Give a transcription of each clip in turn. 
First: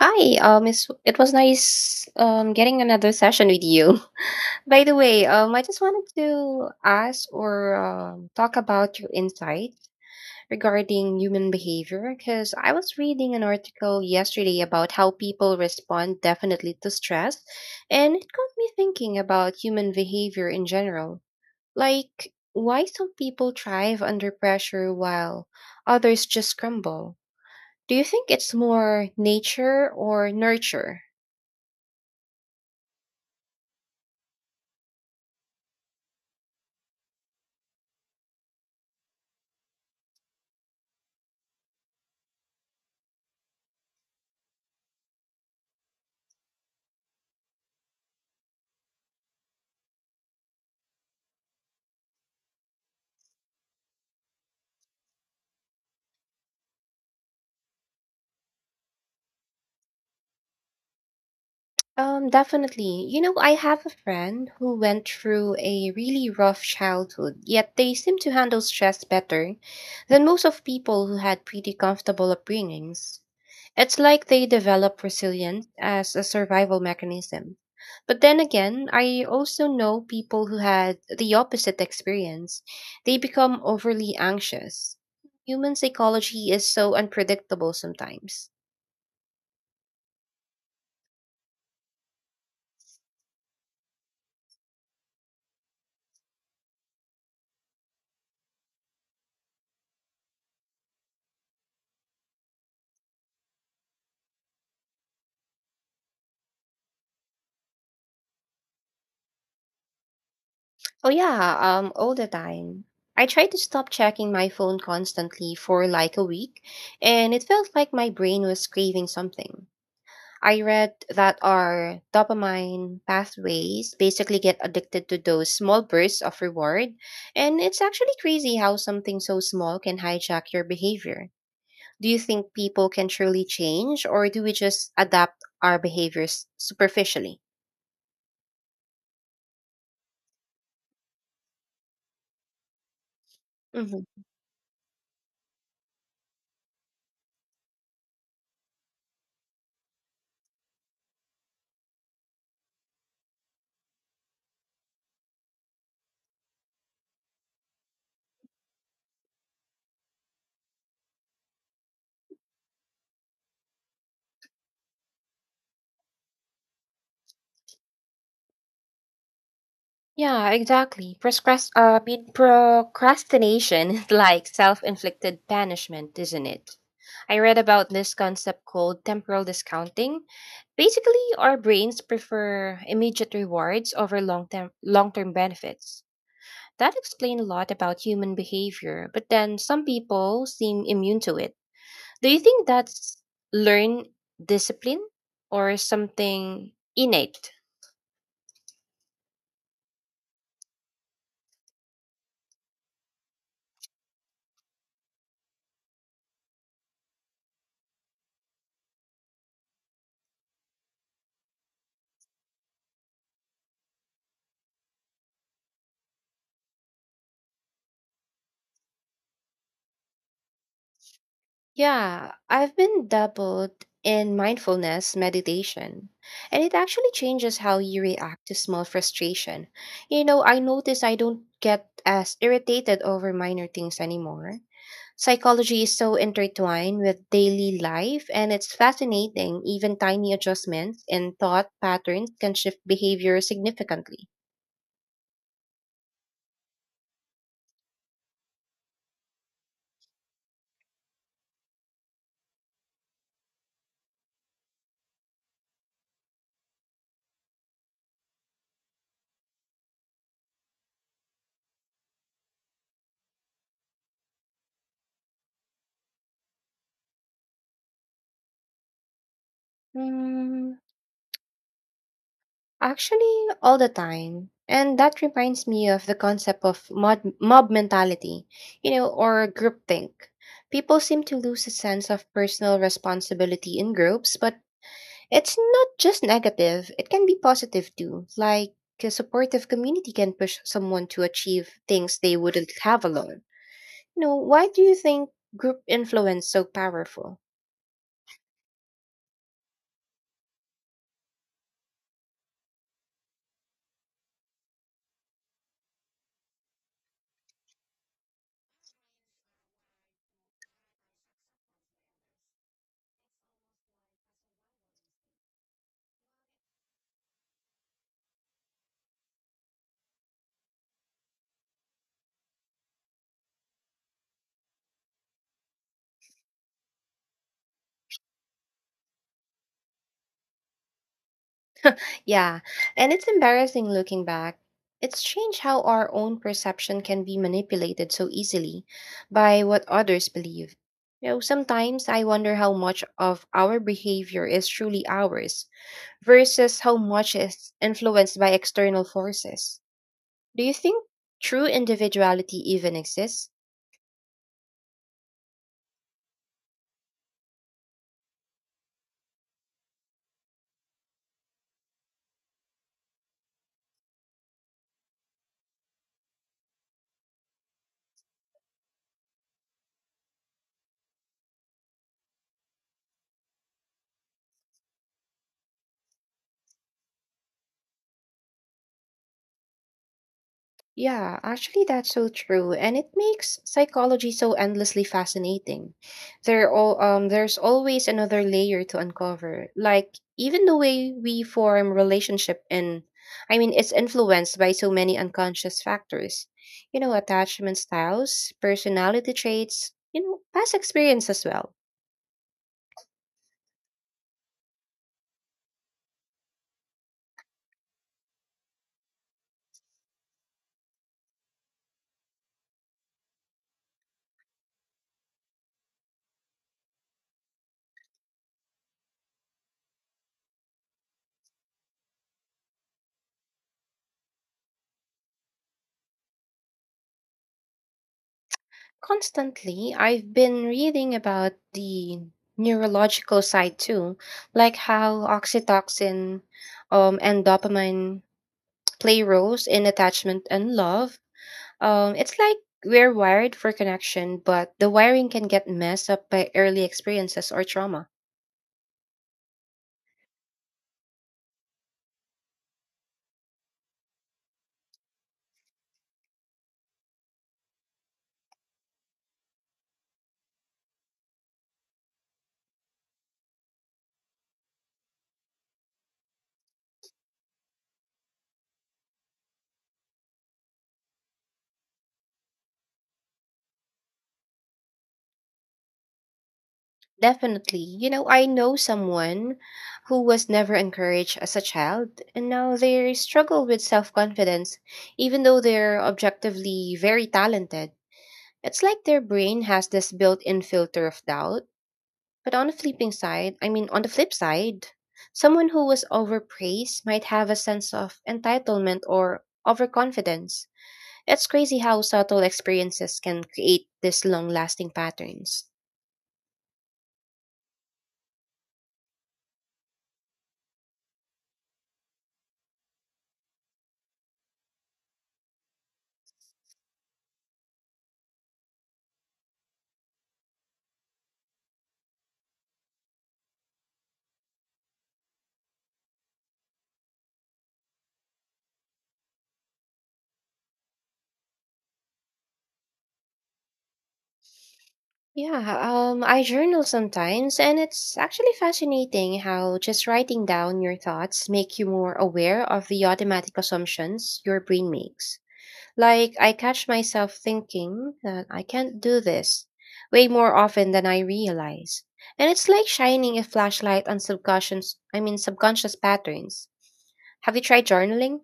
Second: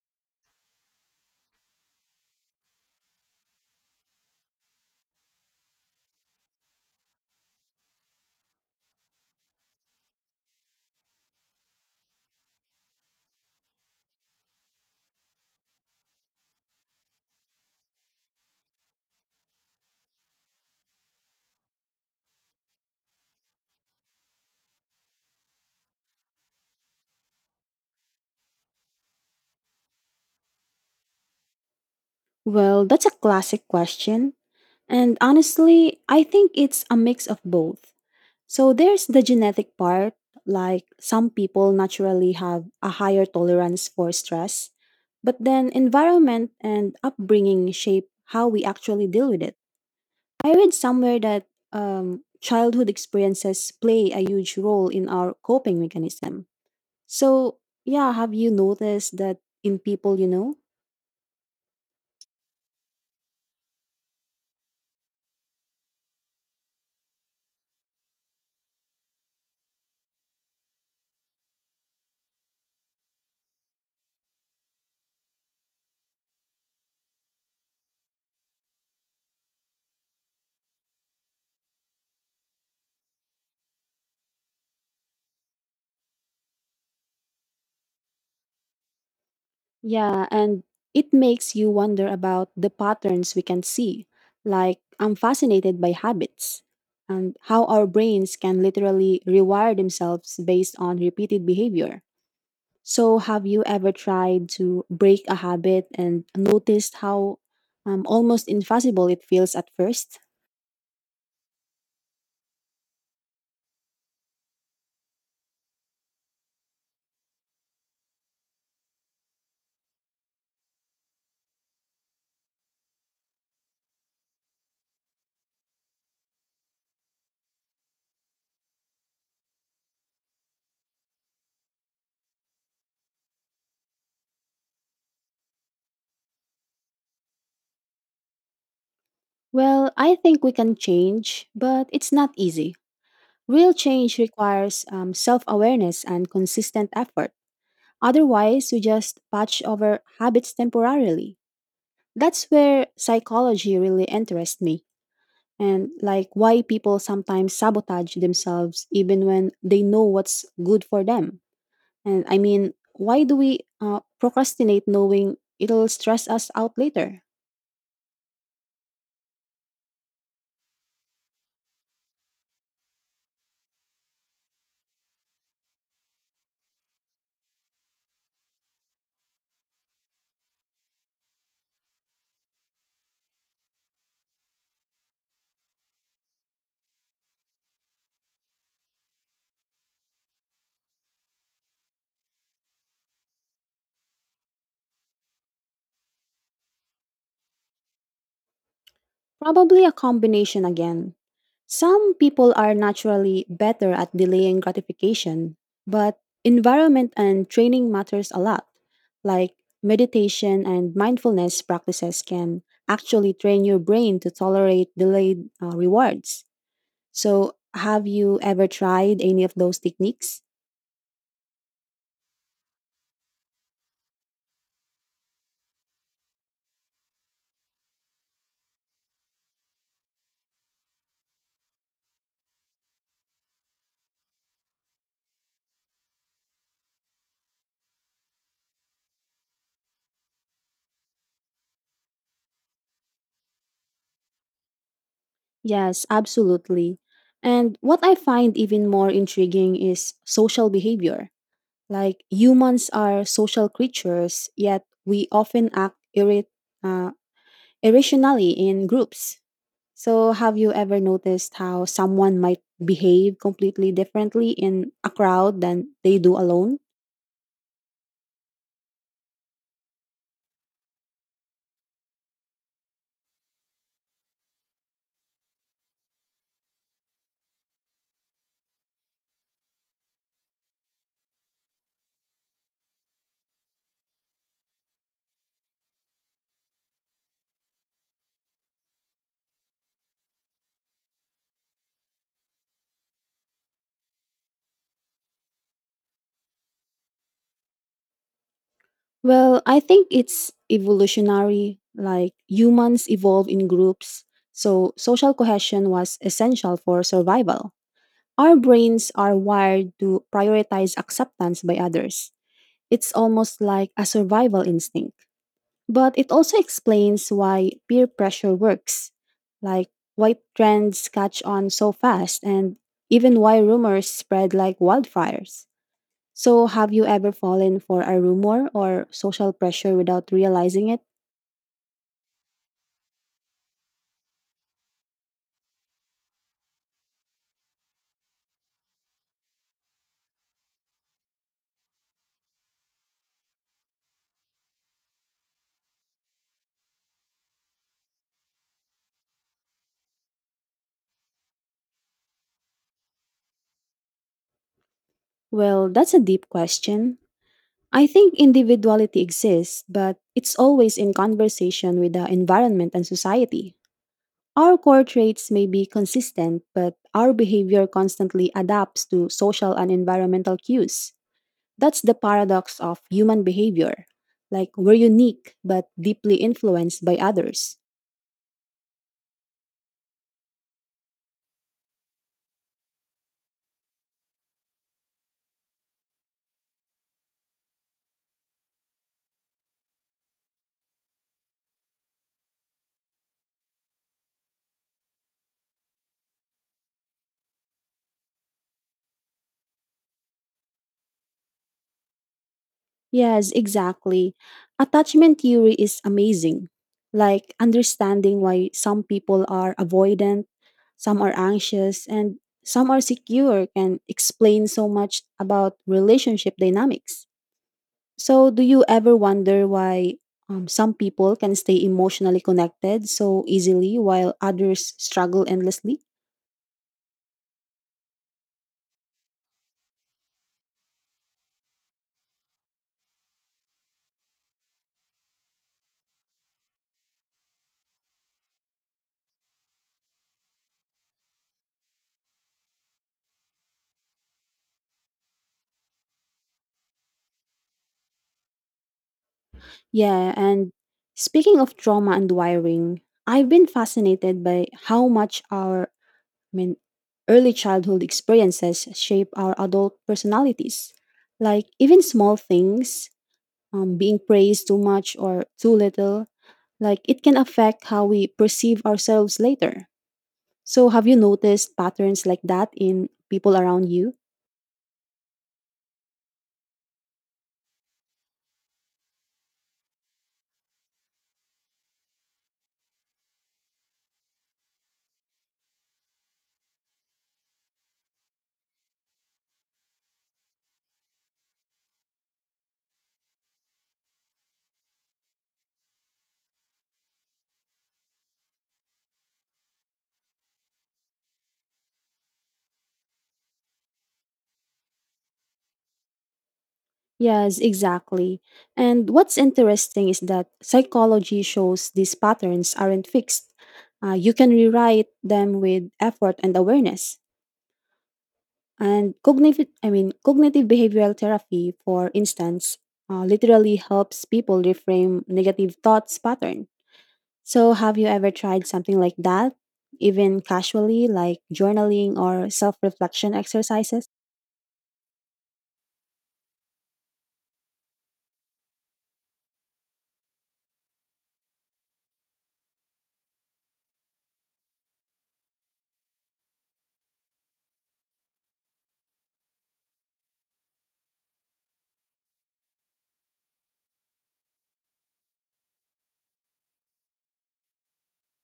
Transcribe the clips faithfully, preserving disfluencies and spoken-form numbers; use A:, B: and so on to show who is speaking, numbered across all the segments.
A: Hi, um, it's, it was nice um, getting another session with you. By the way, um, I just wanted to ask or um, talk about your insight regarding human behavior because I was reading an article yesterday about how people respond definitely to stress, and it got me thinking about human behavior in general. Like, why some people thrive under pressure while others just crumble? Do you think it's more nature or nurture?
B: Well, that's a classic question. And honestly, I think it's a mix of both. So there's the genetic part, like some people naturally have a higher tolerance for stress, but then environment and upbringing shape how we actually deal with it. I read somewhere that um, childhood experiences play a huge role in our coping mechanism. So, yeah, have you noticed that in people you know?
A: Um, definitely. You know, I have a friend who went through a really rough childhood, yet they seem to handle stress better than most of people who had pretty comfortable upbringings. It's like they develop resilience as a survival mechanism. But then again, I also know people who had the opposite experience. They become overly anxious. Human psychology is so unpredictable sometimes.
B: Yeah, and it makes you wonder about the patterns we can see. Like, I'm fascinated by habits and how our brains can literally rewire themselves based on repeated behavior. So, have you ever tried to break a habit and noticed how um, almost impossible it feels at first?
A: Oh yeah, um, all the time. I tried to stop checking my phone constantly for like a week, and it felt like my brain was craving something. I read that our dopamine pathways basically get addicted to those small bursts of reward, and it's actually crazy how something so small can hijack your behavior. Do you think people can truly change, or do we just adapt our behaviors superficially?
B: Well, I think we can change, but it's not easy. Real
A: Mm-hmm.
B: change requires um, self awareness and consistent effort. Otherwise, you just patch over habits temporarily. That's where psychology really interests me, and like why people sometimes sabotage themselves even when they know what's good for them. And I mean, why do we uh, procrastinate knowing it'll stress us out later?
A: Yeah, exactly. Proscras- uh, I mean, procrastination is like self-inflicted punishment, isn't it? I read about this concept called temporal discounting. Basically, our brains prefer immediate rewards over long-term long-term benefits. That explains a lot about human behavior, but then some people seem immune to it. Do you think that's learned discipline or something innate?
B: Probably a combination again. Some people are naturally better at delaying gratification, but environment and training matters a lot. Like meditation and mindfulness practices can actually train your brain to tolerate delayed uh, rewards. So, have you ever tried any of those techniques?
A: Yeah, I've been dabbled in mindfulness meditation, and it actually changes how you react to small frustration. You know, I notice I don't get as irritated over minor things anymore. Psychology is so intertwined with daily life, and it's fascinating. Even tiny adjustments in thought patterns can shift behavior significantly.
B: Yes, absolutely. And what I find even more intriguing is social behavior. Like humans are social creatures, yet we often act irri- uh, irrationally in groups. So, have you ever noticed how someone might behave completely differently in a crowd than they do alone?
A: Hmm. Actually, all the time. And that reminds me of the concept of mob, mob mentality, you know, or groupthink. People seem to lose a sense of personal responsibility in groups, but it's not just negative, it can be positive too. Like a supportive community can push someone to achieve things they wouldn't have alone. You know, why do you think group influence so powerful?
B: Well, I think it's evolutionary. Like humans evolve in groups, so social cohesion was essential for survival. Our brains are wired to prioritize acceptance by others. It's almost like a survival instinct. But it also explains why peer pressure works, like why trends catch on so fast, and even why rumors spread like wildfires. So, have you ever fallen for a rumor or social pressure without realizing it?
A: Yeah, and it's embarrassing looking back. It's strange how our own perception can be manipulated so easily by what others believe. You know, sometimes I wonder how much of our behavior is truly ours versus how much is influenced by external forces. Do you think true individuality even exists?
B: Well, that's a deep question. I think individuality exists, but it's always in conversation with the environment and society. Our core traits may be consistent, but our behavior constantly adapts to social and environmental cues. That's the paradox of human behavior. Like, we're unique, but deeply influenced by others.
A: Yeah, actually, that's so true, and it makes psychology so endlessly fascinating. There all um, there's always another layer to uncover. Like even the way we form relationship and I mean, it's influenced by so many unconscious factors. You know, attachment styles, personality traits, you know, past experience as well.
B: Yes, exactly. Attachment theory is amazing. Like, understanding why some people are avoidant, some are anxious, and some are secure can explain so much about relationship dynamics. So, do you ever wonder why um, some people can stay emotionally connected so easily while others struggle endlessly?
A: Constantly, I've been reading about the neurological side too, like how oxytocin um, and dopamine play roles in attachment and love. Um, it's like we're wired for connection, but the wiring can get messed up by early experiences or trauma.
B: Yeah, and speaking of trauma and wiring, I've been fascinated by how much our, I mean, early childhood experiences shape our adult personalities. Like even small things, um, being praised too much or too little, like it can affect how we perceive ourselves later. So have you noticed patterns like that in people around you?
A: Definitely. You know, I know someone who was never encouraged as a child, and now they struggle with self confidence, even though they're objectively very talented. It's like their brain has this built-in filter of doubt. But on the flipping side, I mean on the flip side, someone who was overpraised might have a sense of entitlement or overconfidence. It's crazy how subtle experiences can create these long-lasting patterns.
B: Yes, exactly. And what's interesting is that psychology shows these patterns aren't fixed. Uh, you can rewrite them with effort and awareness. And cognitive, I mean, cognitive behavioral therapy, for instance, uh, literally helps people reframe negative thoughts pattern. So, have you ever tried something like that, even casually, like journaling or self-reflection exercises?
A: Yeah, um I journal sometimes, and it's actually fascinating how just writing down your thoughts make you more aware of the automatic assumptions your brain makes. Like, I catch myself thinking that I can't do this way more often than I realize. And it's like shining a flashlight on subconscious, I mean, subconscious patterns. Have you tried journaling?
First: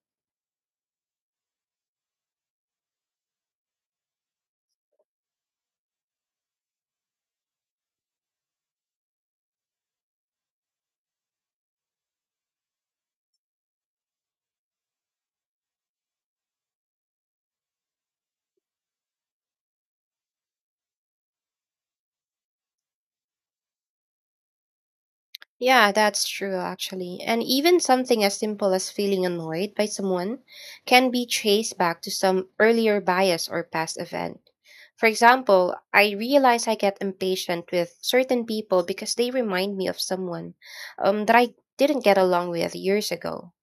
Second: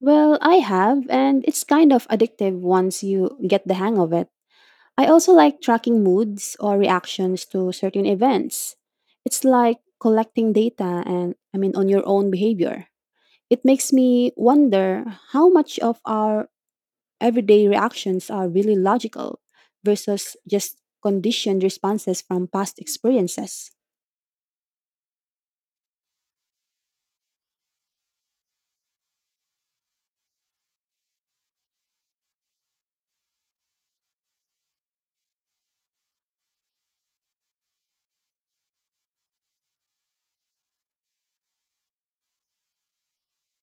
B: Well, I have, and it's kind of addictive once you get the hang of it. I also like tracking moods or reactions to certain events. It's like collecting data and I mean on your own behavior. It makes me wonder how much of our everyday reactions are really logical versus just conditioned responses from past experiences.
A: Yeah, that's true, actually. And even something as simple as feeling annoyed by someone can be traced back to some earlier bias or past event. For example, I realize I get impatient with certain people because they remind me of someone um, that I didn't get along with years ago.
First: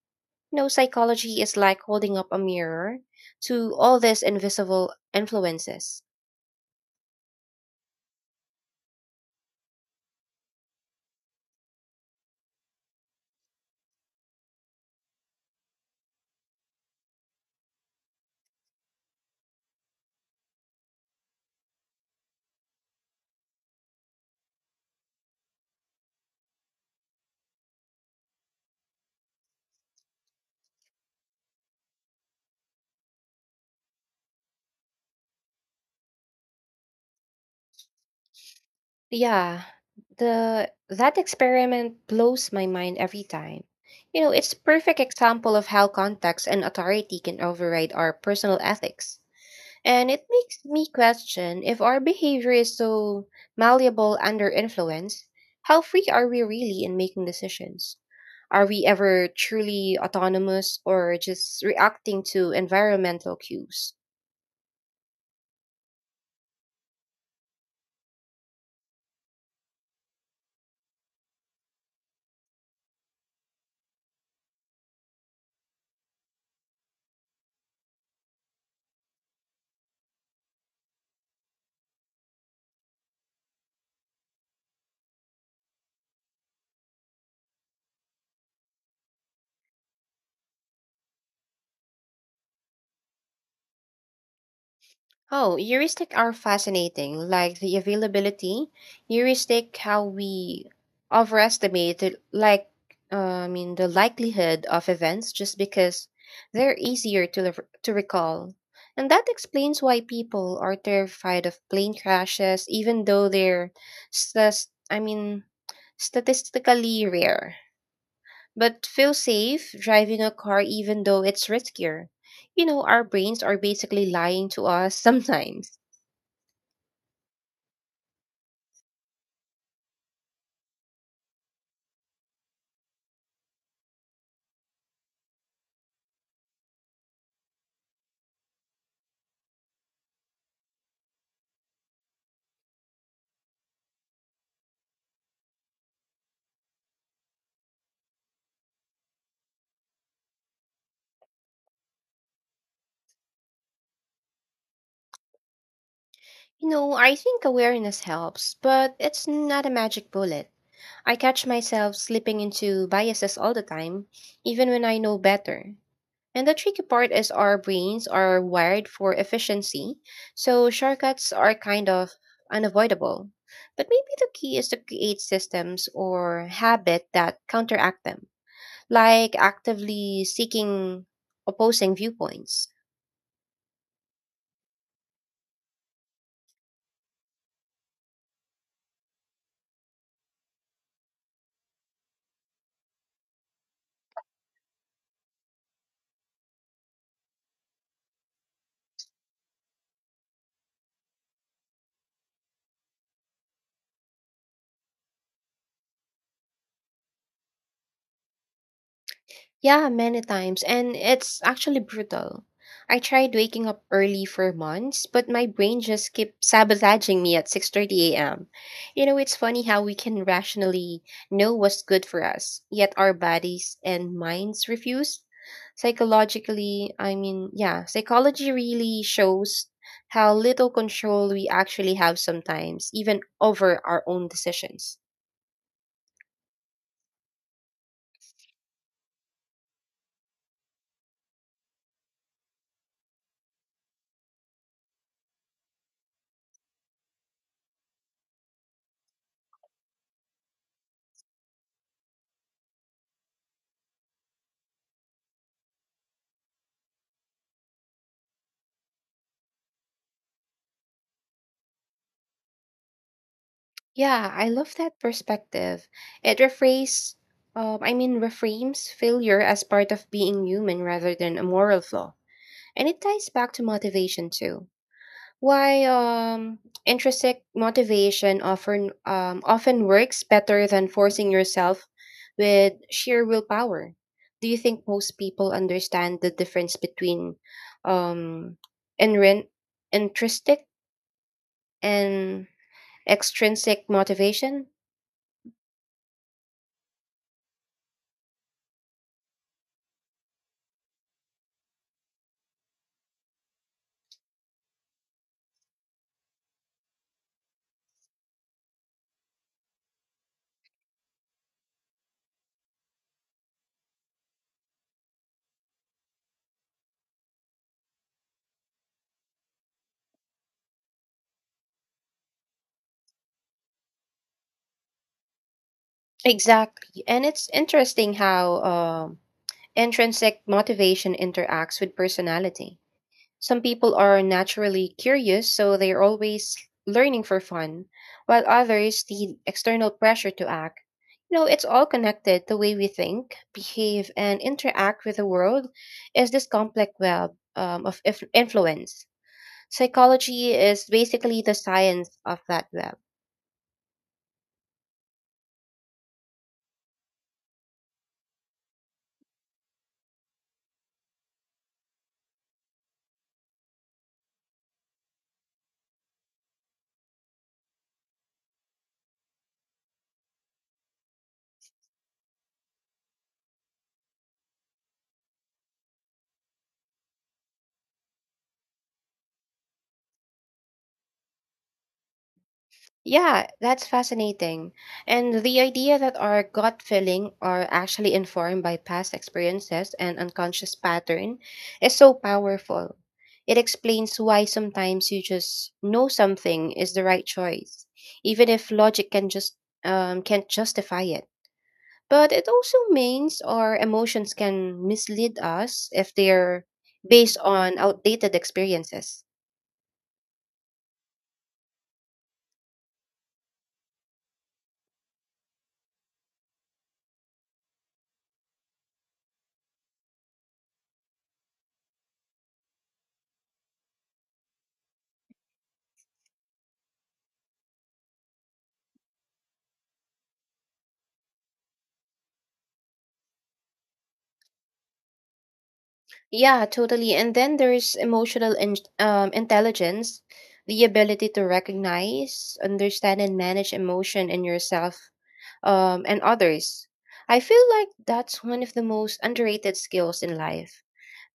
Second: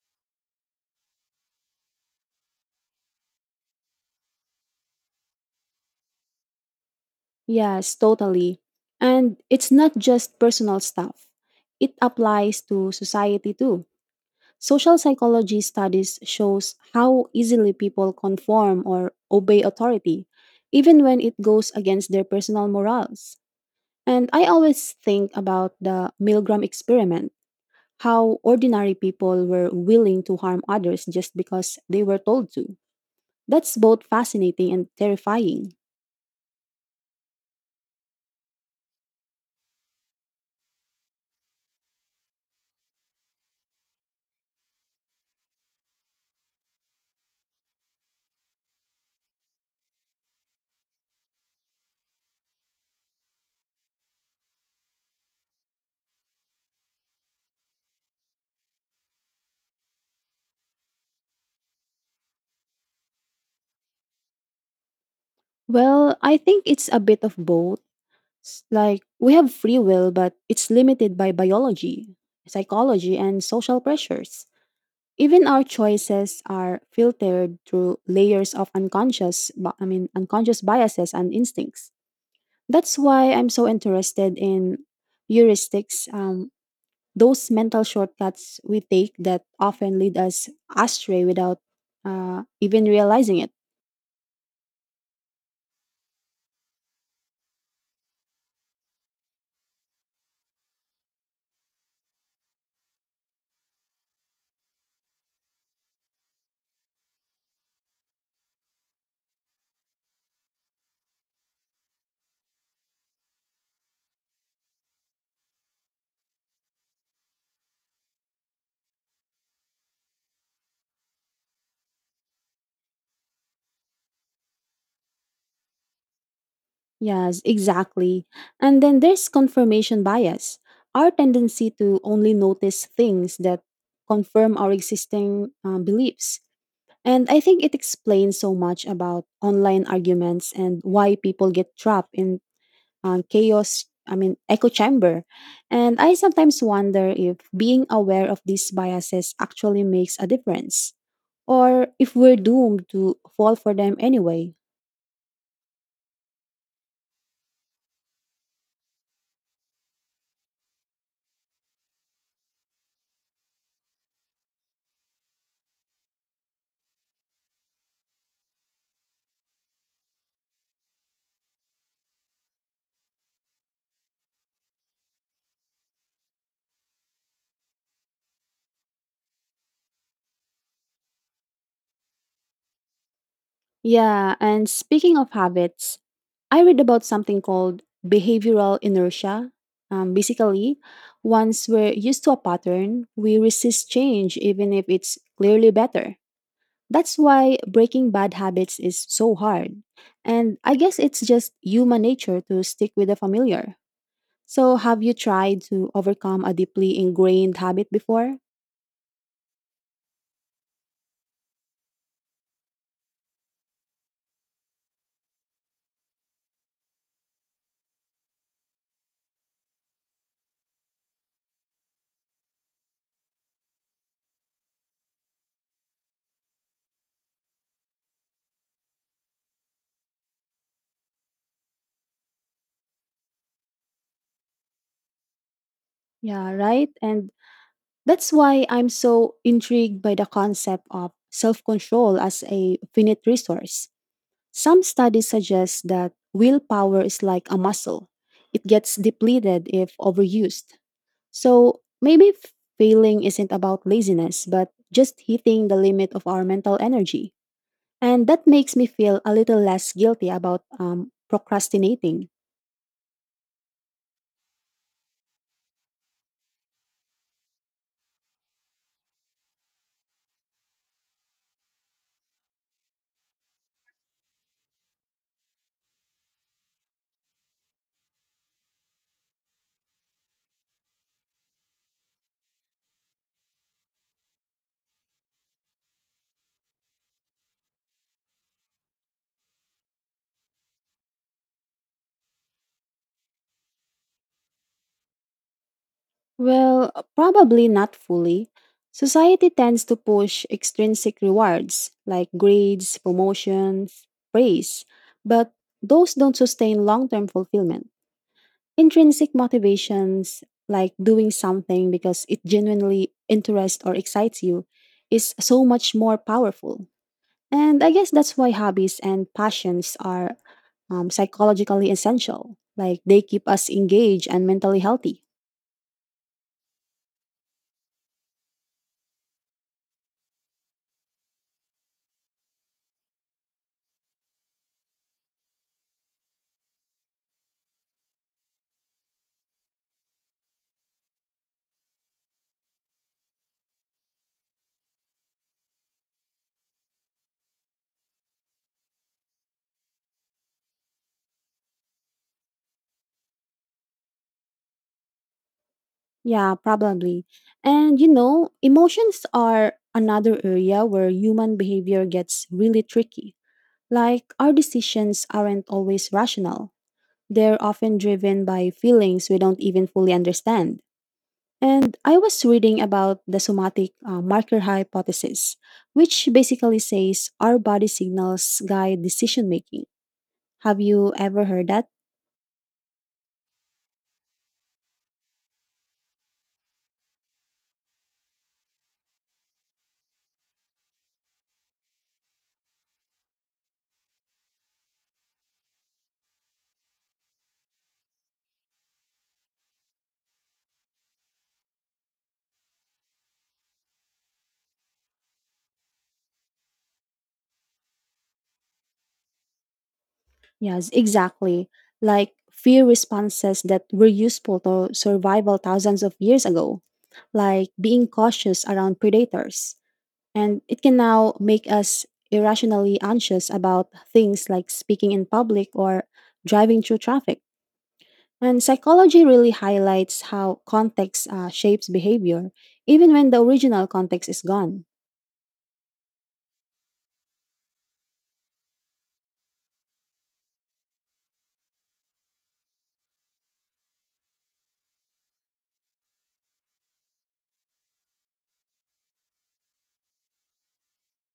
A: You know, psychology is like holding up a mirror to all these invisible influences.
B: Yes, totally. And it's not just personal stuff. It applies to society too. Social psychology studies shows how easily people conform or obey authority, even when it goes against their personal morals. And I always think about the Milgram experiment, how ordinary people were willing to harm others just because they were told to. That's both fascinating and terrifying.
A: Yeah, the that experiment blows my mind every time. You know, it's a perfect example of how context and authority can override our personal ethics. And it makes me question if our behavior is so malleable under influence, how free are we really in making decisions? Are we ever truly autonomous or just reacting to environmental cues?
B: Well, I think it's a bit of both. S- Like, we have free will, but it's limited by biology, psychology, and social pressures. Even our choices are filtered through layers of unconscious, bi- I mean, unconscious biases and instincts. That's why I'm so interested in heuristics, um, those mental shortcuts we take that often lead us astray without uh, even realizing it.
A: Oh, heuristic are fascinating, like the availability. Heuristic, how we overestimate it, like uh, I mean the likelihood of events just because they're easier to lev- to recall. And that explains why people are terrified of plane crashes, even though they're stas- I mean statistically rare. But feel safe driving a car even though it's riskier. You know, our brains are basically lying to us sometimes.
B: Yes, exactly. And then there's confirmation bias, our tendency to only notice things that confirm our existing um, beliefs. And I think it explains so much about online arguments and why people get trapped in uh, chaos, I mean, echo chamber. And I sometimes wonder if being aware of these biases actually makes a difference or if we're doomed to fall for them anyway.
A: You know, I think awareness helps, but it's not a magic bullet. I catch myself slipping into biases all the time, even when I know better. And the tricky part is our brains are wired for efficiency, so shortcuts are kind of unavoidable. But maybe the key is to create systems or habit that counteract them, like actively seeking opposing viewpoints.
B: Yeah, and speaking of habits, I read about something called behavioral inertia. Um, basically, once we're used to a pattern, we resist change even if it's clearly better. That's why breaking bad habits is so hard. And I guess it's just human nature to stick with the familiar. So, have you tried to overcome a deeply ingrained habit before?
A: Yeah, many times, and it's actually brutal. I tried waking up early for months, but my brain just kept sabotaging me at six thirty a m. You know, it's funny how we can rationally know what's good for us, yet our bodies and minds refuse. Psychologically, I mean, yeah, psychology really shows how little control we actually have sometimes, even over our own decisions.
B: Yeah, right? And that's why I'm so intrigued by the concept of self control as a finite resource. Some studies suggest that willpower is like a muscle, it gets depleted if overused. So maybe f- failing isn't about laziness, but just hitting the limit of our mental energy. And that makes me feel a little less guilty about um, procrastinating.
A: Yeah, I love that perspective. It rephrase, um, I mean, reframes failure as part of being human rather than a moral flaw, and it ties back to motivation too. Why um, Intrinsic motivation often um, often works better than forcing yourself with sheer willpower. Do you think most people understand the difference between um, inrin- intrinsic and extrinsic motivation?
B: Well, probably not fully. Society tends to push extrinsic rewards like grades, promotions, praise, but those don't sustain long term fulfillment. Intrinsic motivations, like doing something because it genuinely interests or excites you, is so much more powerful. And I guess that's why hobbies and passions are um, psychologically essential. Like they keep us engaged and mentally healthy.
A: Exactly. And it's interesting how um, intrinsic motivation interacts with personality. Some people are naturally curious, so they're always learning for fun, while others need external pressure to act. You know, it's all connected. The way we think, behave, and interact with the world is this complex web um, of inf- influence. Psychology is basically the science of that web.
B: Yeah, probably. And you know, emotions are another area where human behavior gets really tricky. Like our decisions aren't always rational. They're often driven by feelings we don't even fully understand. And I was reading about the somatic uh, marker hypothesis, which basically says our body signals guide decision making. Have you ever heard that?
A: Yeah, that's fascinating. And the idea that our gut feeling are actually informed by past experiences and unconscious pattern is so powerful. It explains why sometimes you just know something is the right choice, even if logic can just um, can't justify it. But it also means our emotions can mislead us if they're based on outdated experiences.
B: Yes, exactly. Like fear responses that were useful to survival thousands of years ago, like being cautious around predators. And it can now make us irrationally anxious about things like speaking in public or driving through traffic. And psychology really highlights how context uh, shapes behavior, even when the original context is gone.
A: Yeah, totally. And then there's emotional in- um, intelligence, the ability to recognize, understand, and manage emotion in yourself um, and others. I feel like that's one of the most underrated skills in life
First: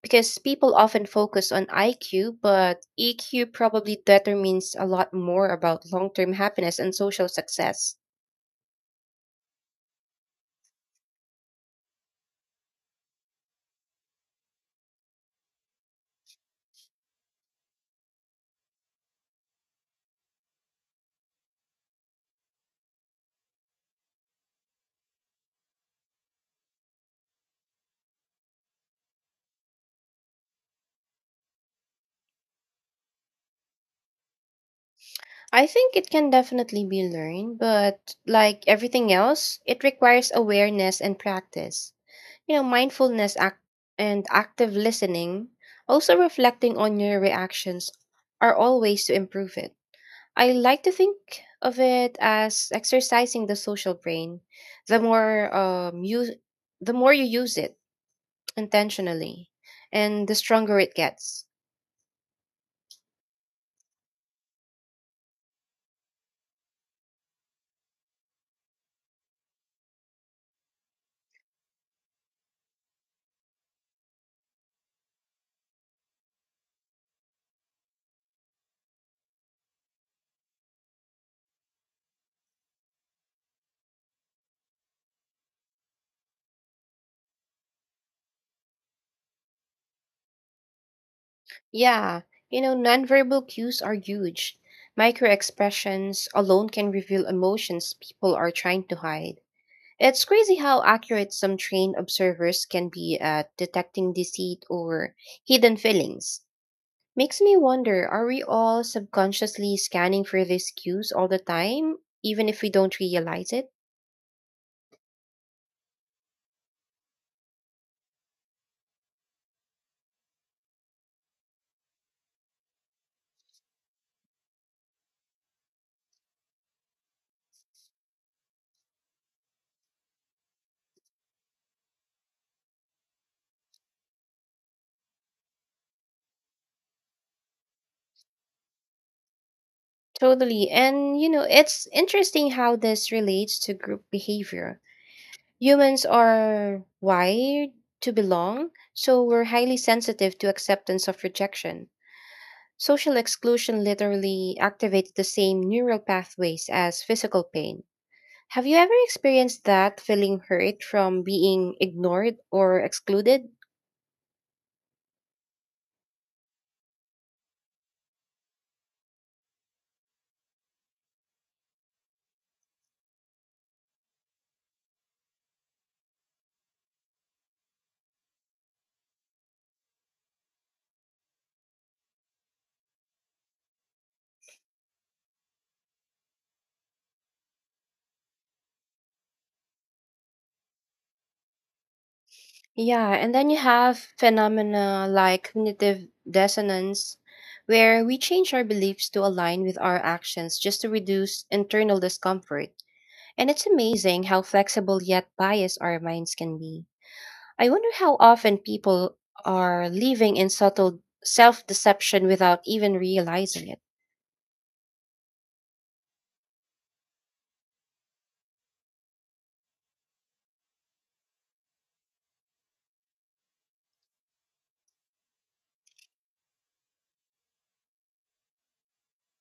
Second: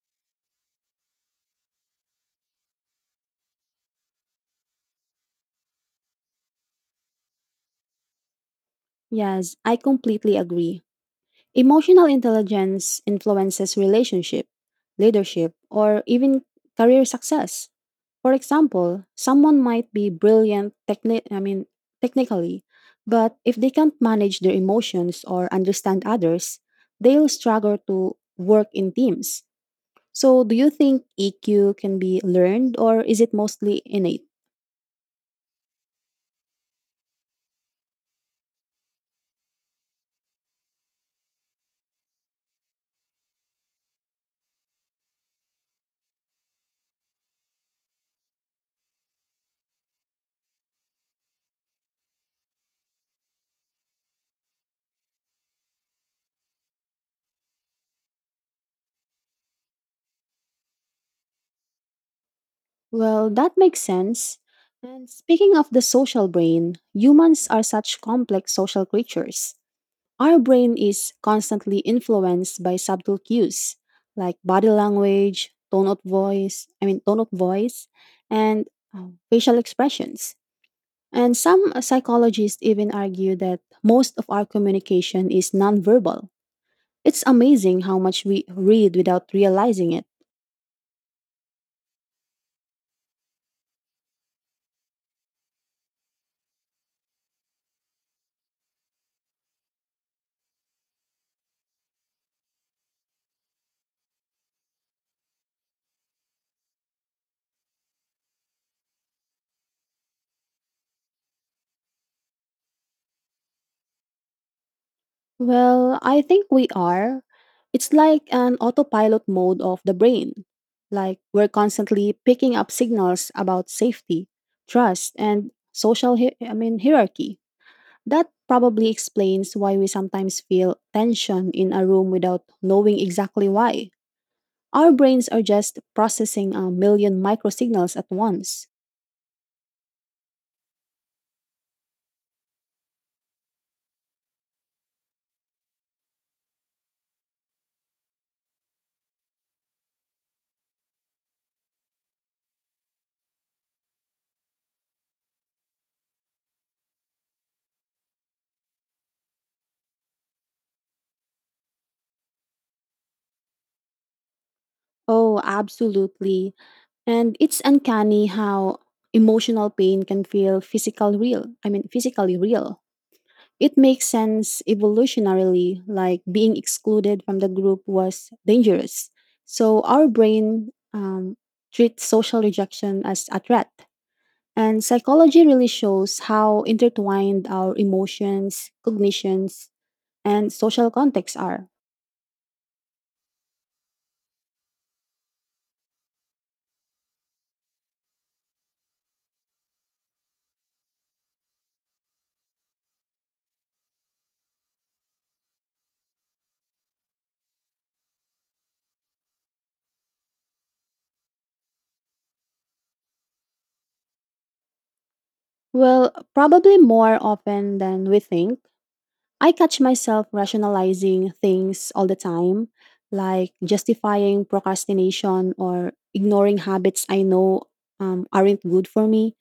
A: because people often focus on I Q, but E Q probably determines a lot more about long term happiness and social success.
B: Yes, I completely agree. Emotional intelligence influences relationship, leadership, or even career success. For example, someone might be brilliant techni- I mean technically, but if they can't manage their emotions or understand others, they'll struggle to work in teams. So, do you think E Q can be learned or is it mostly innate?
A: I think it can definitely be learned, but like everything else, it requires awareness and practice. You know, mindfulness act- and active listening, also reflecting on your reactions, are all ways to improve it. I like to think of it as exercising the social brain. The more um, you, the more you use it intentionally, and the stronger it gets.
B: Well, that makes sense. And speaking of the social brain, humans are such complex social creatures. Our brain is constantly influenced by subtle cues like body language, tone of voice, I mean, tone of voice, and uh, facial expressions. And some uh, psychologists even argue that most of our communication is nonverbal. It's amazing how much we read without realizing it.
A: Yeah, you know, nonverbal cues are huge. Micro expressions alone can reveal emotions people are trying to hide. It's crazy how accurate some trained observers can be at detecting deceit or hidden feelings. Makes me wonder are we all subconsciously scanning for these cues all the time, even if we don't realize it?
B: Well, I think we are. It's like an autopilot mode of the brain. Like we're constantly picking up signals about safety, trust, and social hi- I mean hierarchy. That probably explains why we sometimes feel tension in a room without knowing exactly why. Our brains are just processing a million microsignals at once.
A: Totally. And, you know, it's interesting how this relates to group behavior. Humans are wired to belong, so we're highly sensitive to acceptance of rejection. Social exclusion literally activates the same neural pathways as physical pain. Have you ever experienced that feeling hurt from being ignored or excluded?
B: Oh, absolutely. And it's uncanny how emotional pain can feel physical real. I mean, physically real. It makes sense evolutionarily, like being excluded from the group was dangerous. So our brain um, treats social rejection as a threat. And psychology really shows how intertwined our emotions, cognitions, and social contexts are.
A: Yeah, and then you have phenomena like cognitive dissonance, where we change our beliefs to align with our actions just to reduce internal discomfort. And it's amazing how flexible yet biased our minds can be. I wonder how often people are living in subtle self deception without even realizing it.
B: Well, probably more often than we think. I catch myself rationalizing things all the time, like justifying procrastination or ignoring habits I know um, aren't good for me.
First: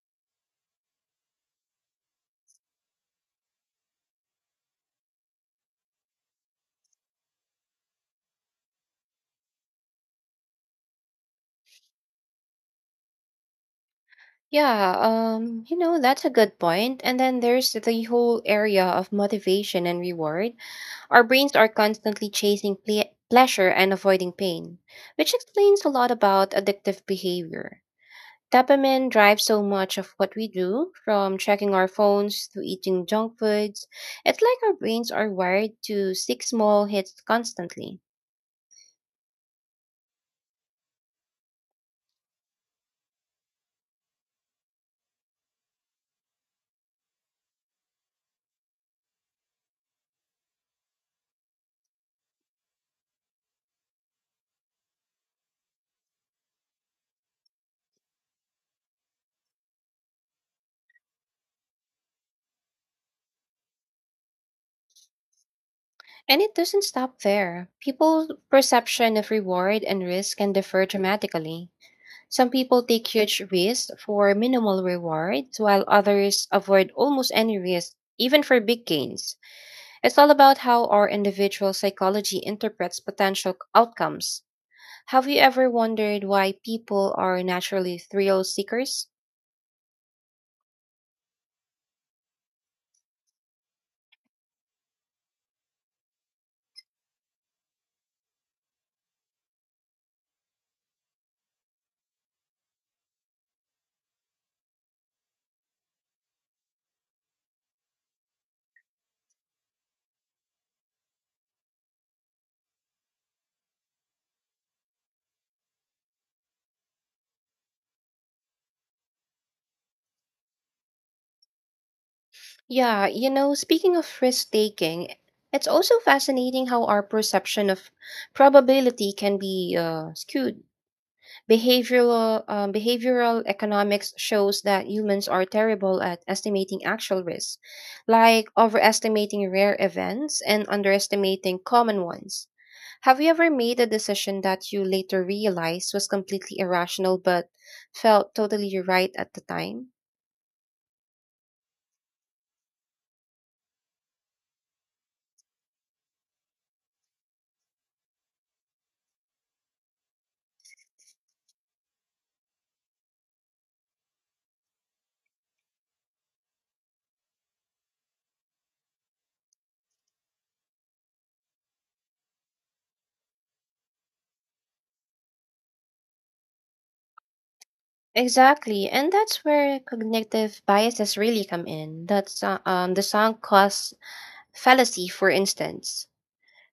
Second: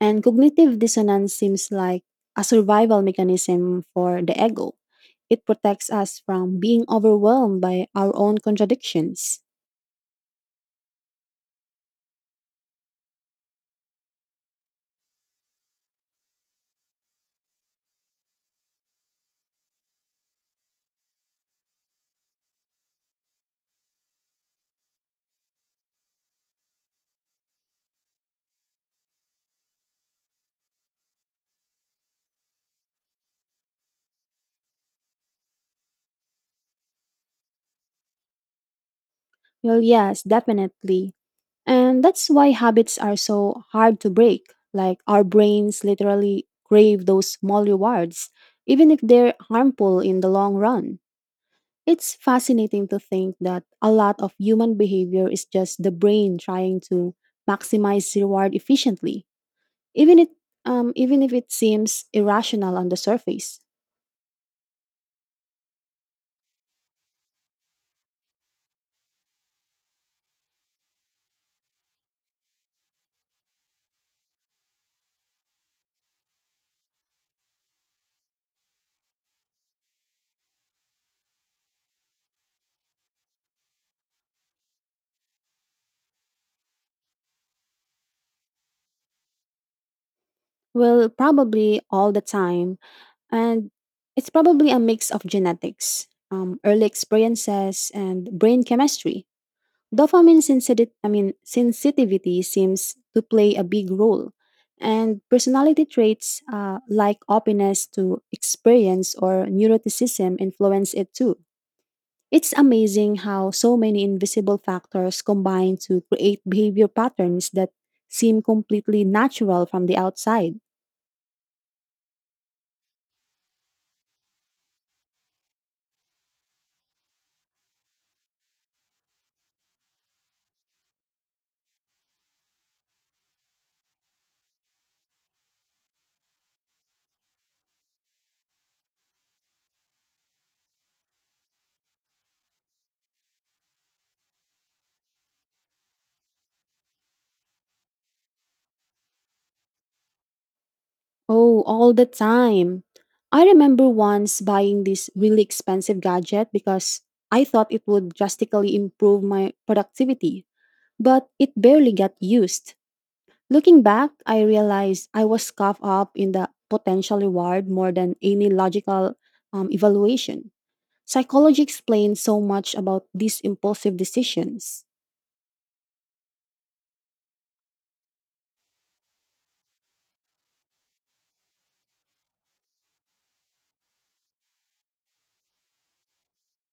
B: And cognitive dissonance seems like a survival mechanism for the ego. It protects us from being overwhelmed by our own contradictions.
A: Yeah, um, you know, that's a good point. And then there's the whole area of motivation and reward. Our brains are constantly chasing ple- pleasure and avoiding pain, which explains a lot about addictive behavior. Dopamine drives so much of what we do, from checking our phones to eating junk foods. It's like our brains are wired to seek small hits constantly.
B: Well, yes, definitely. And that's why habits are so hard to break. Like our brains literally crave those small rewards, even if they're harmful in the long run. It's fascinating to think that a lot of human behavior is just the brain trying to maximize reward efficiently, even it um, even if it seems irrational on the surface.
A: And it doesn't stop there. People's perception of reward and risk can differ dramatically. Some people take huge risks for minimal rewards, while others avoid almost any risk, even for big gains. It's all about how our individual psychology interprets potential outcomes. Have you ever wondered why people are naturally thrill seekers?
B: Well, probably all the time, and it's probably a mix of genetics, um, early experiences, and brain chemistry. Dopamine sensitive, I mean, sensitivity seems to play a big role, and personality traits uh, like openness to experience or neuroticism influence it too. It's amazing how so many invisible factors combine to create behavior patterns that seem completely natural from the outside.
A: Yeah, you know, speaking of risk taking, it's also fascinating how our perception of probability can be uh, skewed. Behavioral uh, behavioral economics shows that humans are terrible at estimating actual risks, like overestimating rare events and underestimating common ones. Have you ever made a decision that you later realized was completely irrational but felt totally right at the time?
B: Oh, all the time. I remember once buying this really expensive gadget because I thought it would drastically improve my productivity, but it barely got used. Looking back, I realized I was caught up in the potential reward more than any logical um, evaluation. Psychology explains so much about these impulsive decisions.
A: Exactly, and that's where cognitive biases really come in. That's uh, um, The sunk cost fallacy, for instance.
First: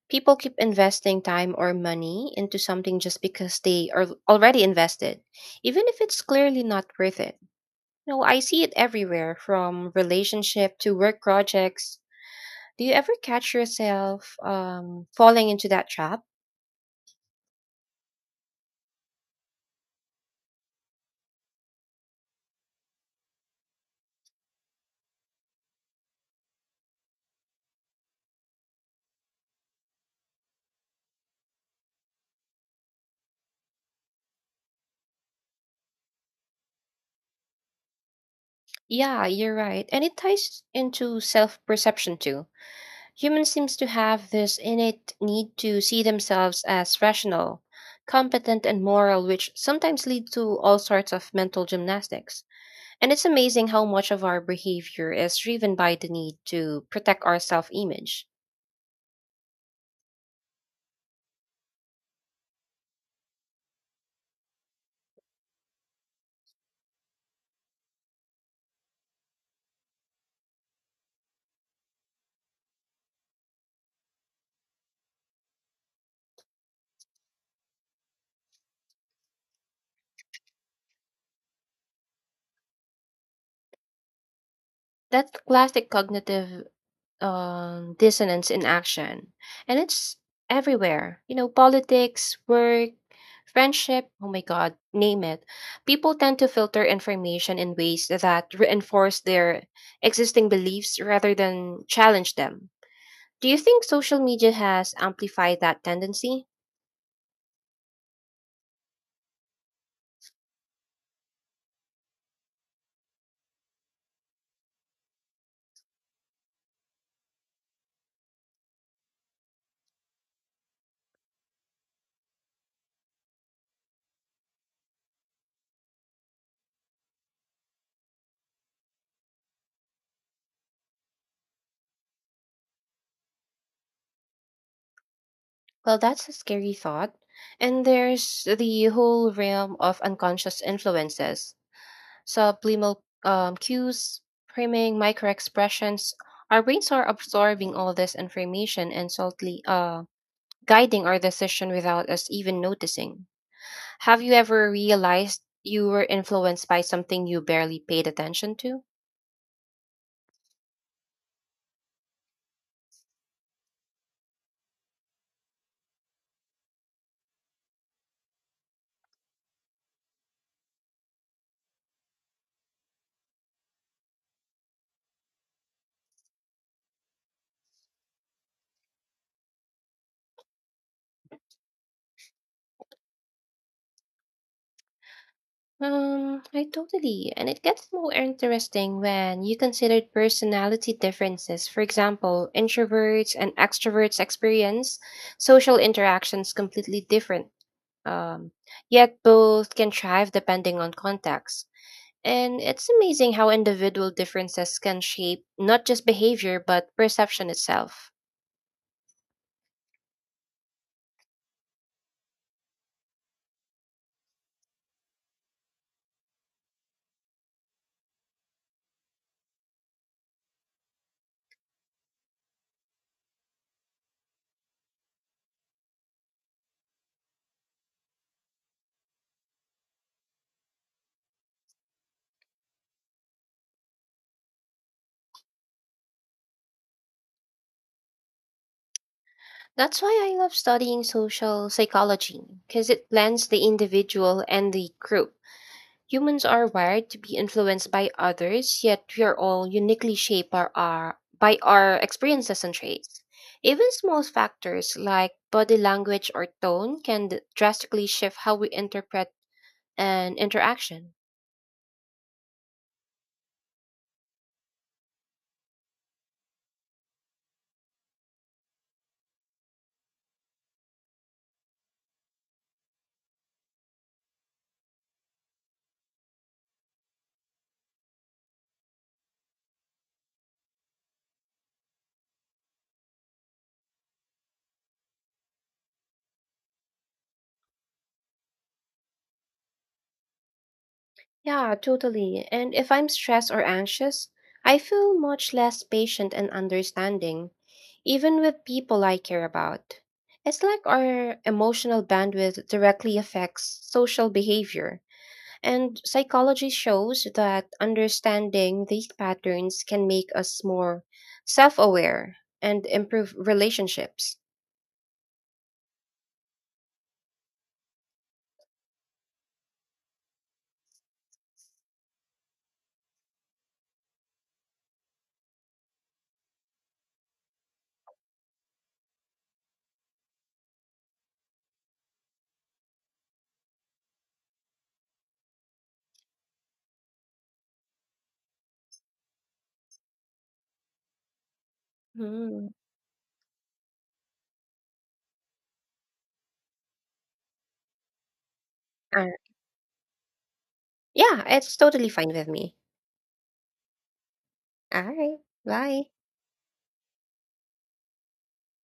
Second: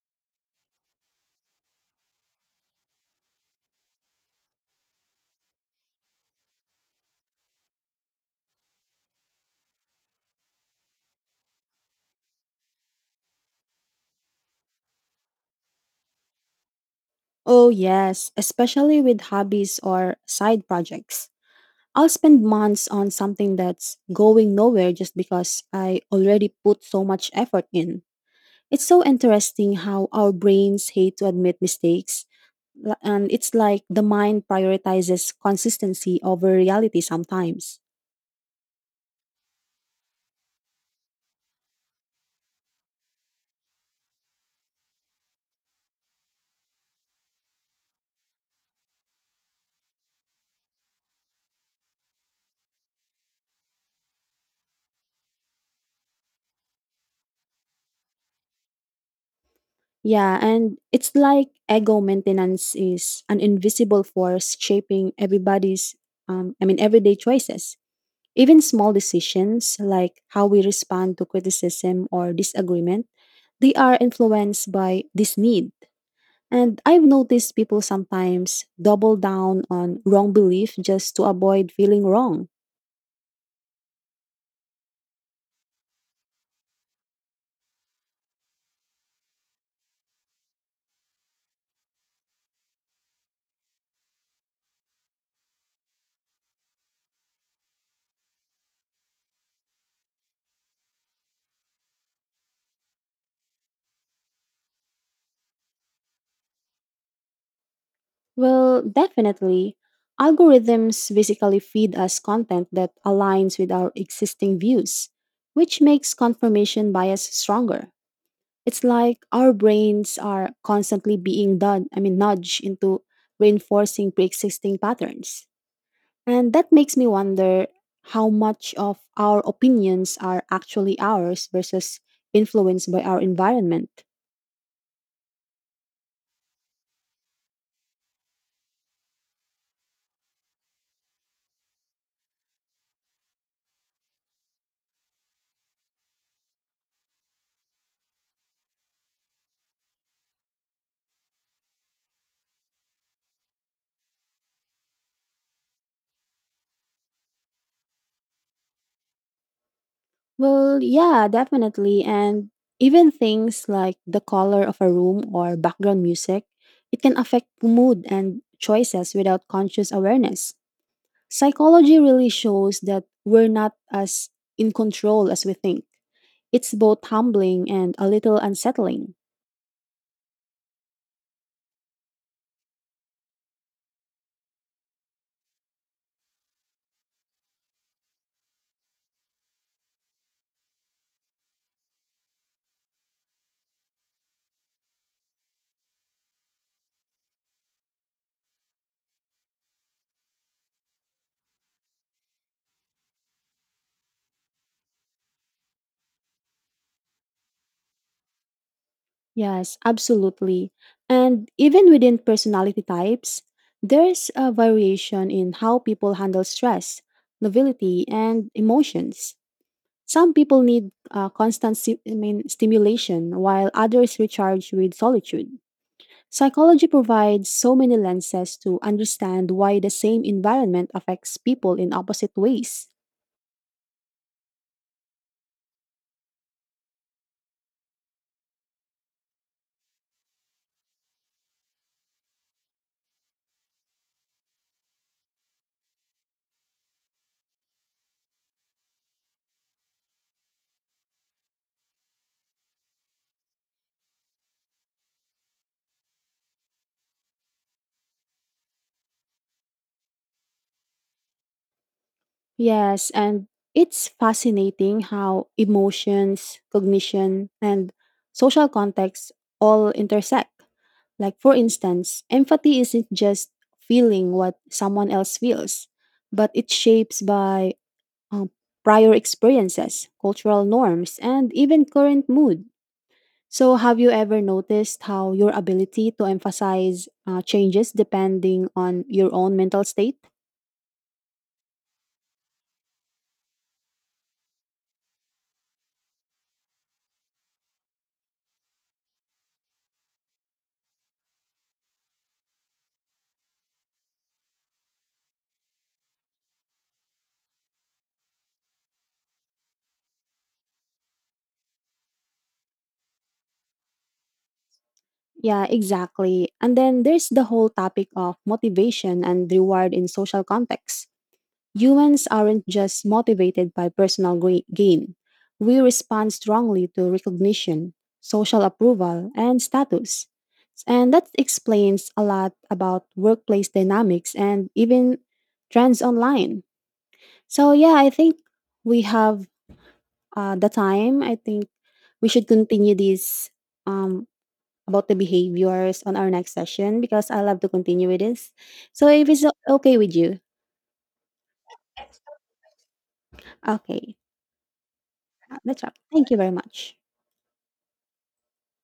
A: People keep investing time or money into something just because they are already invested, even if it's clearly not worth it. No, I see it everywhere, from relationship to work projects. Do you ever catch yourself um, falling into that trap?
B: Oh, yes, especially with hobbies or side projects. I'll spend months on something that's going nowhere just because I already put so much effort in. It's so interesting how our brains hate to admit mistakes. L- And it's like the mind prioritizes consistency over reality sometimes.
A: Yeah, you're right, and it ties into self perception too. Humans seems to have this innate need to see themselves as rational, competent and moral, which sometimes lead to all sorts of mental gymnastics. And it's amazing how much of our behavior is driven by the need to protect our self-image.
B: Yeah, and it's like ego maintenance is an invisible force shaping everybody's, um, I mean, everyday choices. Even small decisions like how we respond to criticism or disagreement, they are influenced by this need. And I've noticed people sometimes double down on wrong belief just to avoid feeling wrong.
A: That classic cognitive um, dissonance in action. And it's everywhere. You know, politics, work, friendship, oh my God, name it. People tend to filter information in ways that reinforce their existing beliefs rather than challenge them. Do you think social media has amplified that tendency?
B: Well, definitely, algorithms basically feed us content that aligns with our existing views, which makes confirmation bias stronger. It's like our brains are constantly being done, I mean nudged into reinforcing pre-existing patterns. And that makes me wonder how much of our opinions are actually ours versus influenced by our environment.
A: Well, that's a scary thought. And there's the whole realm of unconscious influences. Subliminal um, cues, priming, microexpressions. Our brains are absorbing all this information and subtly uh, guiding our decision without us even noticing. Have you ever realized you were influenced by something you barely paid attention to?
B: Well, yeah, definitely. And even things like the color of a room or background music, it can affect mood and choices without conscious awareness. Psychology really shows that we're not as in control as we think. It's both humbling and a little unsettling.
A: Um, I totally. And it gets more interesting when you consider personality differences. For example, introverts and extroverts experience social interactions completely different. Um, Yet both can thrive depending on context. And it's amazing how individual differences can shape not just behavior, but perception itself.
B: Yes, absolutely. And even within personality types, there's a variation in how people handle stress, novelty, and emotions. Some people need uh, constant sti- I mean, stimulation, while others recharge with solitude. Psychology provides so many lenses to understand why the same environment affects people in opposite ways.
A: That's why I love studying social psychology, because it blends the individual and the group. Humans are wired to be influenced by others, yet we are all uniquely shaped by our, by our experiences and traits. Even small factors like body language or tone can d- drastically shift how we interpret and interaction.
B: Yes, and it's fascinating how emotions, cognition, and social context all intersect. Like, for instance, empathy isn't just feeling what someone else feels, but it's shaped by um, prior experiences, cultural norms, and even current mood. So, have you ever noticed how your ability to emphasize uh, changes depending on your own mental state?
A: Yeah, totally. And if I'm stressed or anxious, I feel much less patient and understanding, even with people I care about. It's like our emotional bandwidth directly affects social behavior, and psychology shows that understanding these patterns can make us more self aware and improve relationships.
B: Yeah, exactly. And then there's the whole topic of motivation and reward in social contexts. Humans aren't just motivated by personal gra- gain. We respond strongly to recognition, social approval, and status. And that explains a lot about workplace dynamics and even trends online. So, yeah, I think we have uh, the time. I think we should
A: Hmm.
B: continue this um, about the behaviors on our next session because I love to continue with this. So
A: Uh,
B: if it's o- okay with you,
A: yeah, it's totally fine with me.
B: okay,
A: All right,
B: uh, that's up.
A: bye.
B: Thank you very much.